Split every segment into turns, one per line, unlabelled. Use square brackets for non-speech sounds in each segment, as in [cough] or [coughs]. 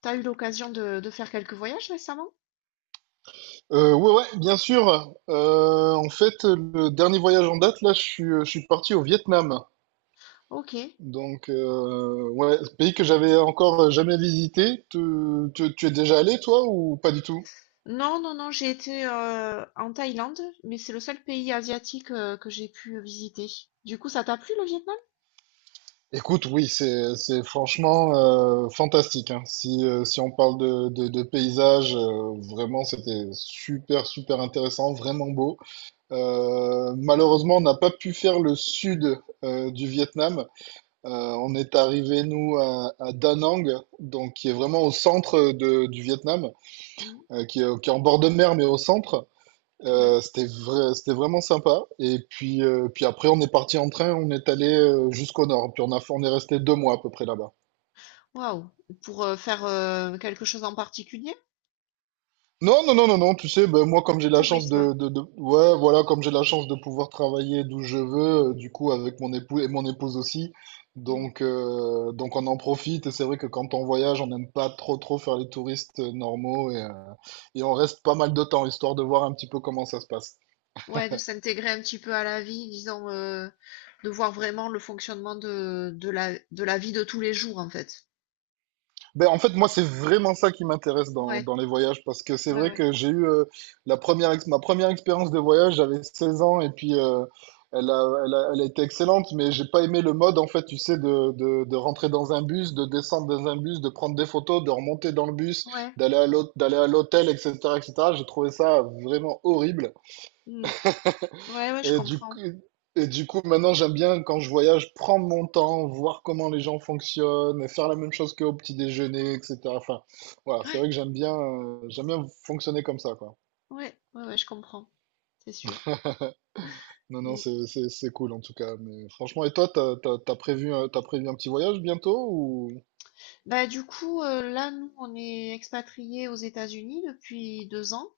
T'as eu l'occasion de faire quelques voyages récemment?
Ouais, ouais, bien sûr. En fait, le dernier voyage en date, là, je suis parti au Vietnam.
Ok.
Donc, ouais, ce pays que j'avais encore jamais visité. Tu es déjà allé, toi, ou pas du tout?
Non, non, non, j'ai été en Thaïlande, mais c'est le seul pays asiatique que j'ai pu visiter. Du coup, ça t'a plu le Vietnam?
Écoute, oui, c'est franchement fantastique, hein. Si, si on parle de paysages, vraiment, c'était super, super intéressant, vraiment beau. Malheureusement, on n'a pas pu faire le sud du Vietnam. Euh, on est arrivé, nous, à Da Nang, donc qui est vraiment au centre du Vietnam,
Mm,
qui est en bord de mer, mais au centre.
ouais.
C'était vraiment sympa. Et puis, puis après, on est parti en train, on est allé jusqu'au nord. Puis on est resté deux mois à peu près là-bas.
Waouh. Pour faire quelque chose en particulier?
Non, non, non, non, non, tu sais, ben, moi, comme j'ai la chance
Tourisme.
ouais, voilà, comme j'ai la chance de pouvoir travailler d'où je veux, du coup, avec mon époux et mon épouse aussi.
Mm.
Donc on en profite. Et c'est vrai que quand on voyage, on n'aime pas trop, trop faire les touristes normaux et on reste pas mal de temps, histoire de voir un petit peu comment ça se passe.
Ouais, de s'intégrer un petit peu à la vie, disons, de voir vraiment le fonctionnement de la vie de tous les jours, en fait.
Ben, en fait, moi, c'est vraiment ça qui m'intéresse dans,
Ouais,
dans les voyages, parce que c'est
ouais,
vrai
ouais.
que j'ai eu ma première expérience de voyage, j'avais 16 ans, et puis elle a été excellente, mais j'ai pas aimé le mode, en fait, tu sais, de rentrer dans un bus, de descendre dans un bus, de prendre des photos, de remonter dans le bus,
Ouais,
d'aller à l'hôtel, etc., etc. J'ai trouvé ça vraiment horrible.
mm. Ouais, ouais, je
Et du coup,
comprends.
et du coup, maintenant, j'aime bien quand je voyage prendre mon temps, voir comment les gens fonctionnent, faire la même chose qu'au petit déjeuner, etc. Enfin, voilà, c'est
Ouais,
vrai que j'aime bien fonctionner comme ça, quoi.
ouais, ouais, ouais, je comprends, c'est sûr.
Non, non,
Mm.
c'est cool en tout cas. Mais franchement, et toi, t'as prévu un petit voyage bientôt ou?
Bah, du coup, là, nous, on est expatriés aux États-Unis depuis 2 ans.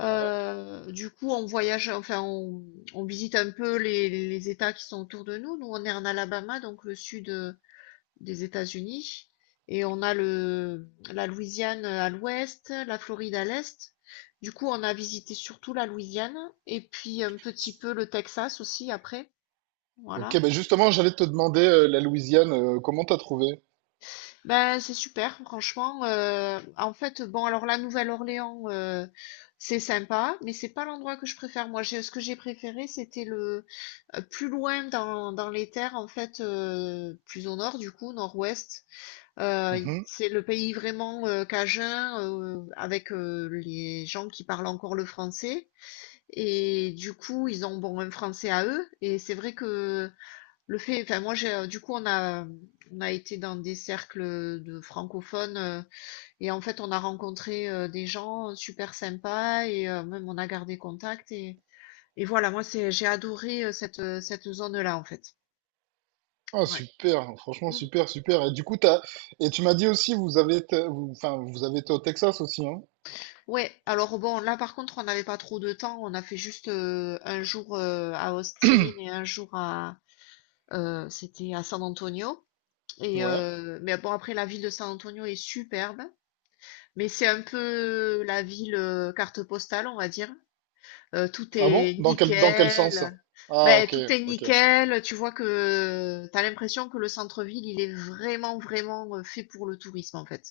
Ouais.
Du coup, on voyage, enfin, on visite un peu les États qui sont autour de nous. Nous, on est en Alabama, donc le sud des États-Unis, et on a la Louisiane à l'ouest, la Floride à l'est. Du coup, on a visité surtout la Louisiane, et puis un petit peu le Texas aussi après.
Ok,
Voilà.
ben justement, j'allais te demander la Louisiane, comment t'as trouvé?
Ben c'est super, franchement. En fait, bon, alors la Nouvelle-Orléans, c'est sympa, mais c'est pas l'endroit que je préfère. Moi, ce que j'ai préféré, c'était le plus loin dans les terres, en fait, plus au nord, du coup, nord-ouest.
Mhm.
C'est le pays vraiment cajun, avec les gens qui parlent encore le français. Et du coup, ils ont bon un français à eux. Et c'est vrai que enfin, moi j'ai du coup on a été dans des cercles de francophones et en fait on a rencontré des gens super sympas et même on a gardé contact et voilà, moi c'est j'ai adoré cette zone-là en fait.
Ah,
Ouais.
super, franchement,
Mm.
super, super. Et du coup, et tu m'as dit aussi, vous avez été, vous- enfin, vous avez été au Texas aussi, hein?
Ouais, alors bon, là par contre, on n'avait pas trop de temps, on a fait juste un jour à Austin et un jour à c'était à San Antonio. Et
Ouais.
mais bon après la ville de San Antonio est superbe. Mais c'est un peu la ville, carte postale, on va dire. Tout
Ah bon?
est
Dans quel sens?
nickel.
Ah
Ben
ok,
tout est
ok.
nickel, tu vois que t'as l'impression que le centre-ville, il est vraiment, vraiment, fait pour le tourisme, en fait.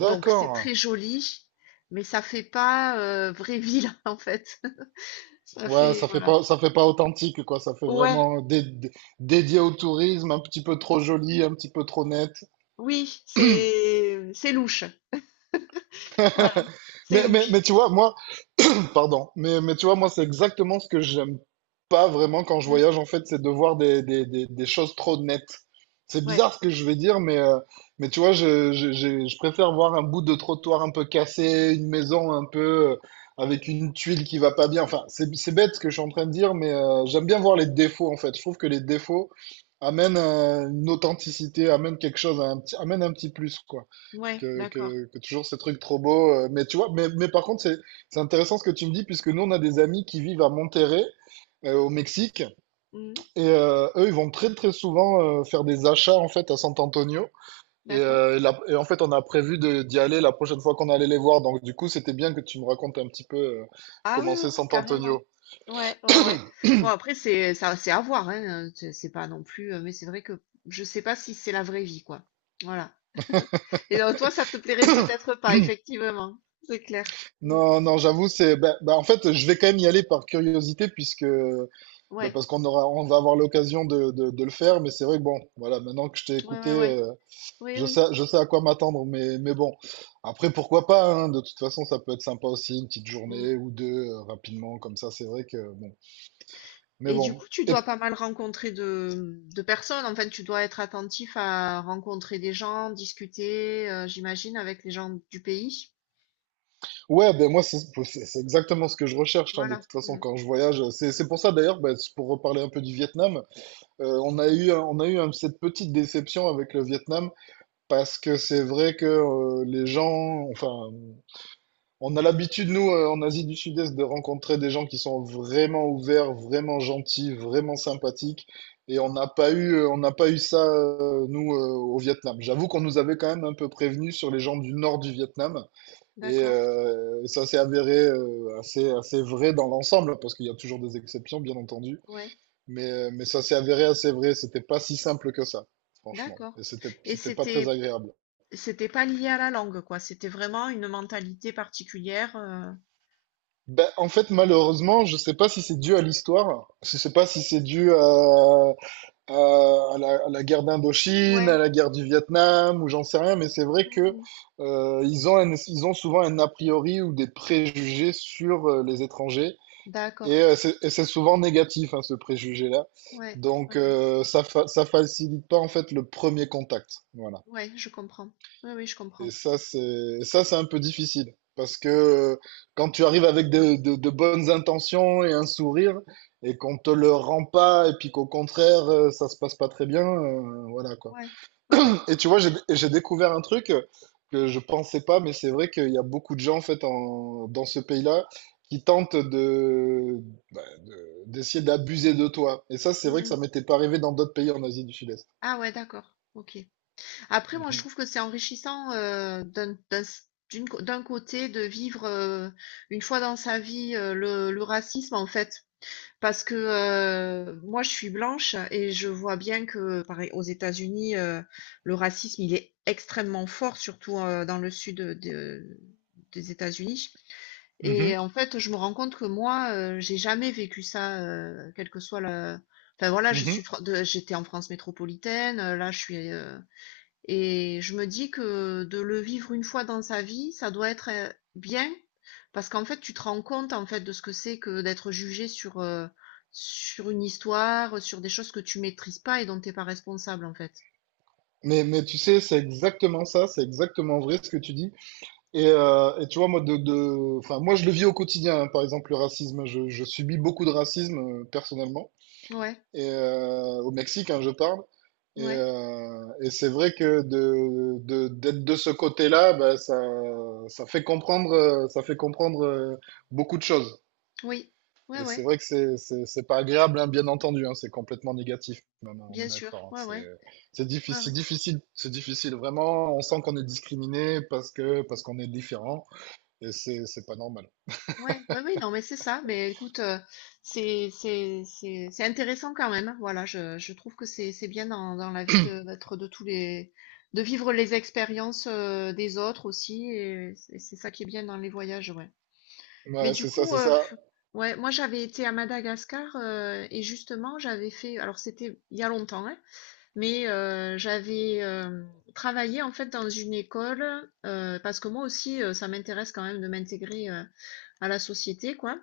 Donc c'est très joli, mais ça fait pas, vraie ville, [laughs] en fait. Ça
Ouais,
fait voilà.
ça fait pas authentique, quoi. Ça fait
Ouais,
vraiment dédié au tourisme, un petit peu trop joli, un petit peu trop net.
oui, c'est louche. Voilà,
[laughs]
c'est
Mais, mais,
louche.
mais tu vois, moi, [coughs] Pardon. Mais tu vois, moi, c'est exactement ce que j'aime pas vraiment quand je
Mmh,
voyage, en fait, c'est de voir des choses trop nettes. C'est
ouais,
bizarre ce que je vais dire, mais tu vois, je préfère voir un bout de trottoir un peu cassé, une maison un peu avec une tuile qui va pas bien. Enfin, c'est bête ce que je suis en train de dire, mais j'aime bien voir les défauts, en fait. Je trouve que les défauts amènent une authenticité, amènent quelque chose, un petit, amènent un petit plus, quoi
ouais,
que,
d'accord.
que, que toujours ces trucs trop beaux. Mais tu vois, mais par contre, c'est intéressant ce que tu me dis, puisque nous, on a des amis qui vivent à Monterrey, au Mexique,
Mmh,
et eux, ils vont très très souvent faire des achats en fait à San Antonio. Et,
d'accord.
et en fait, on a prévu de, d'y aller la prochaine fois qu'on allait les voir. Donc, du coup, c'était bien que tu me racontes un petit peu
Ah oui,
comment
oui,
c'est
oui,
San
carrément.
Antonio.
Ouais, ouais, ouais. Bon, après, c'est ça, c'est à voir, hein. C'est pas non plus. Mais c'est vrai que je sais pas si c'est la vraie vie, quoi. Voilà. [laughs] Et donc, toi, ça te plairait peut-être pas, effectivement. C'est clair. Mm.
Non, non, j'avoue, bah, en fait, je vais quand même y aller par curiosité, puisque bah,
Ouais,
parce on va avoir l'occasion de le faire, mais c'est vrai que bon, voilà, maintenant que je t'ai
ouais,
écouté,
ouais, ouais.
euh,
Oui,
je sais,
oui.
je sais à quoi m'attendre, mais bon. Après, pourquoi pas, hein, de toute façon, ça peut être sympa aussi, une petite
Mm.
journée ou deux, rapidement, comme ça, c'est vrai que bon. Mais
Et du coup,
bon.
tu
Et,
dois pas mal rencontrer de personnes. Enfin, tu dois être attentif à rencontrer des gens, discuter, j'imagine, avec les gens du pays.
ouais, ben moi, c'est exactement ce que je recherche, hein, de
Voilà.
toute façon,
Mm.
quand je voyage. C'est pour ça, d'ailleurs, ben, c'est pour reparler un peu du Vietnam, on a eu cette petite déception avec le Vietnam, parce que c'est vrai que les gens, enfin, on a l'habitude, nous, en Asie du Sud-Est, de rencontrer des gens qui sont vraiment ouverts, vraiment gentils, vraiment sympathiques. Et on n'a pas eu ça, au Vietnam. J'avoue qu'on nous avait quand même un peu prévenus sur les gens du nord du Vietnam. Et
D'accord.
ça s'est avéré assez vrai dans l'ensemble, parce qu'il y a toujours des exceptions, bien entendu.
Ouais.
Mais ça s'est avéré assez vrai. C'était pas si simple que ça, franchement. Et
D'accord. Et
c'était pas très
c'était
agréable.
C'était pas lié à la langue, quoi. C'était vraiment une mentalité particulière.
Ben, en fait, malheureusement, je sais pas si c'est dû à l'histoire, je sais pas si c'est dû à la guerre d'Indochine,
Ouais,
à la guerre du Vietnam, ou j'en sais rien, mais c'est vrai que
mmh,
ils ont souvent un a priori ou des préjugés sur les étrangers, et
d'accord.
c'est et c'est souvent négatif, hein, ce préjugé-là.
Ouais,
Donc,
ouais, ouais.
ça facilite pas en fait le premier contact. Voilà.
Ouais, je comprends. Oui, oui, je comprends.
Et ça, c'est et ça, c'est un peu difficile. Parce que quand tu arrives avec de bonnes intentions et un sourire, et qu'on te le rend pas, et puis qu'au contraire, ça se passe pas très bien, voilà quoi.
Ouais. Oui, oui.
Et tu vois, j'ai découvert un truc que je pensais pas, mais c'est vrai qu'il y a beaucoup de gens en fait en, dans ce pays-là qui tentent de, d'essayer d'abuser de toi. Et ça, c'est vrai que
Mmh.
ça m'était pas arrivé dans d'autres pays en Asie du Sud-Est.
Ah ouais, d'accord, OK. Après, moi, je
Mhm.
trouve que c'est enrichissant, d'un d'un s d'une co d'un côté de vivre, une fois dans sa vie, le racisme, en fait. Parce que moi, je suis blanche et je vois bien que, pareil, aux États-Unis, le racisme, il est extrêmement fort, surtout dans le sud des États-Unis.
Mhm.
Et en fait, je me rends compte que moi, j'ai jamais vécu ça, quel que soit le. Enfin voilà, je
Mhm.
suis, fr- de- j'étais en France métropolitaine. Là, je suis, et je me dis que de le vivre une fois dans sa vie, ça doit être bien parce qu'en fait, tu te rends compte en fait de ce que c'est que d'être jugé sur une histoire, sur des choses que tu maîtrises pas et dont t'es pas responsable en fait.
Mais tu sais, c'est exactement ça, c'est exactement vrai ce que tu dis. Et tu vois, moi, enfin, moi, je le vis au quotidien, hein, par exemple, le racisme. Je subis beaucoup de racisme, personnellement,
Ouais,
et, au Mexique, hein, je parle.
ouais,
Et c'est vrai que d'être de ce côté-là, bah, ça fait comprendre, beaucoup de choses.
oui, ouais,
Et c'est
ouais,
vrai que c'est pas agréable, hein, bien entendu, hein, c'est complètement négatif, même, hein, on
bien
est
sûr,
d'accord, hein,
ouais, ouais,
c'est
ouais,
difficile,
ouais.
difficile, c'est difficile, vraiment. On sent qu'on est discriminé parce que parce qu'on est différent, et c'est pas normal.
Ouais, ouais, oui, non, mais c'est ça. Mais écoute, c'est intéressant quand même, hein. Voilà, je trouve que c'est bien dans la vie de d'être de vivre les expériences des autres aussi. Et c'est ça qui est bien dans les voyages, ouais. Mais
Ouais,
du
c'est ça,
coup,
c'est ça.
ouais, moi j'avais été à Madagascar et justement j'avais fait. Alors c'était il y a longtemps, hein, mais j'avais travaillé en fait dans une école parce que moi aussi ça m'intéresse quand même de m'intégrer à la société, quoi.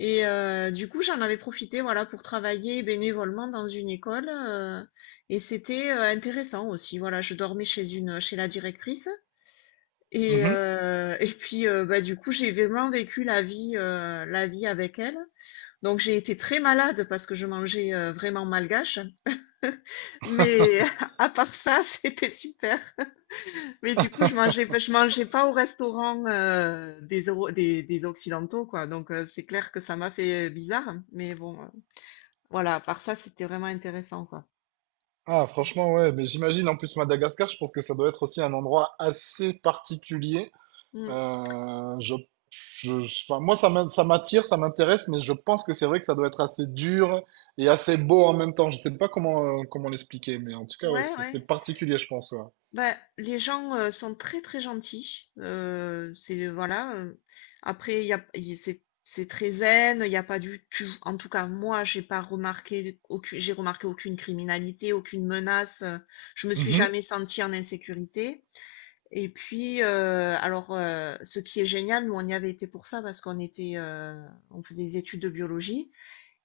Et du coup j'en avais profité, voilà, pour travailler bénévolement dans une école et c'était intéressant aussi, voilà, je dormais chez la directrice et
Mhm.
et puis bah du coup j'ai vraiment vécu la vie la vie avec elle. Donc j'ai été très malade parce que je mangeais vraiment malgache. Mais [laughs] à part ça, [laughs] c'était super. Mais du coup, je mangeais pas au restaurant des Occidentaux, quoi. Donc, c'est clair que ça m'a fait bizarre. Mais bon, voilà, à part ça, c'était vraiment intéressant, quoi.
Ah, franchement, ouais, mais j'imagine en plus Madagascar, je pense que ça doit être aussi un endroit assez particulier.
Mm. Mm.
Euh, je, enfin, moi, ça m'attire, ça m'intéresse, mais je pense que c'est vrai que ça doit être assez dur et assez beau en même temps. Je sais pas comment, comment l'expliquer, mais en tout cas, ouais,
Ouais, ouais.
c'est particulier, je pense. Ouais.
Bah, les gens sont très très gentils. C'est Voilà. Après, il y a, il- c'est très zen. Il y a pas en tout cas, moi, j'ai pas remarqué aucune. J'ai remarqué aucune criminalité, aucune menace. Je me suis
Mhm.
jamais sentie en insécurité. Et puis, alors, ce qui est génial, nous on y avait été pour ça parce qu'on faisait des études de biologie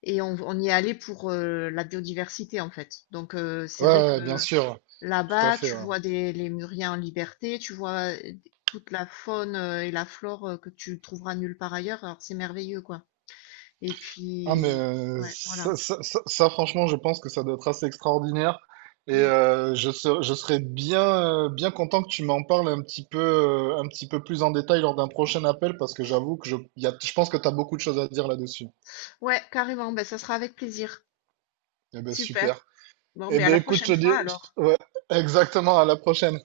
et on y allait pour la biodiversité en fait. Donc, c'est
Ouais,
vrai
ouais, bien
que
sûr, tout à
là-bas,
fait,
tu
ouais.
vois les Muriens en liberté, tu vois toute la faune et la flore que tu trouveras nulle part ailleurs. Alors c'est merveilleux, quoi. Et
Ah, mais
puis, ouais, voilà.
ça, franchement, je pense que ça doit être assez extraordinaire. Et
Mm.
je serais bien, bien content que tu m'en parles un petit peu plus en détail lors d'un prochain appel, parce que j'avoue que je, il y a, je pense que tu as beaucoup de choses à dire là-dessus.
Ouais, carrément. Ben, ça sera avec plaisir.
Eh ben
Super.
super.
Bon,
Eh
mais à
ben
la
écoute, je te
prochaine fois
dis,
alors.
je- ouais, exactement, à la prochaine.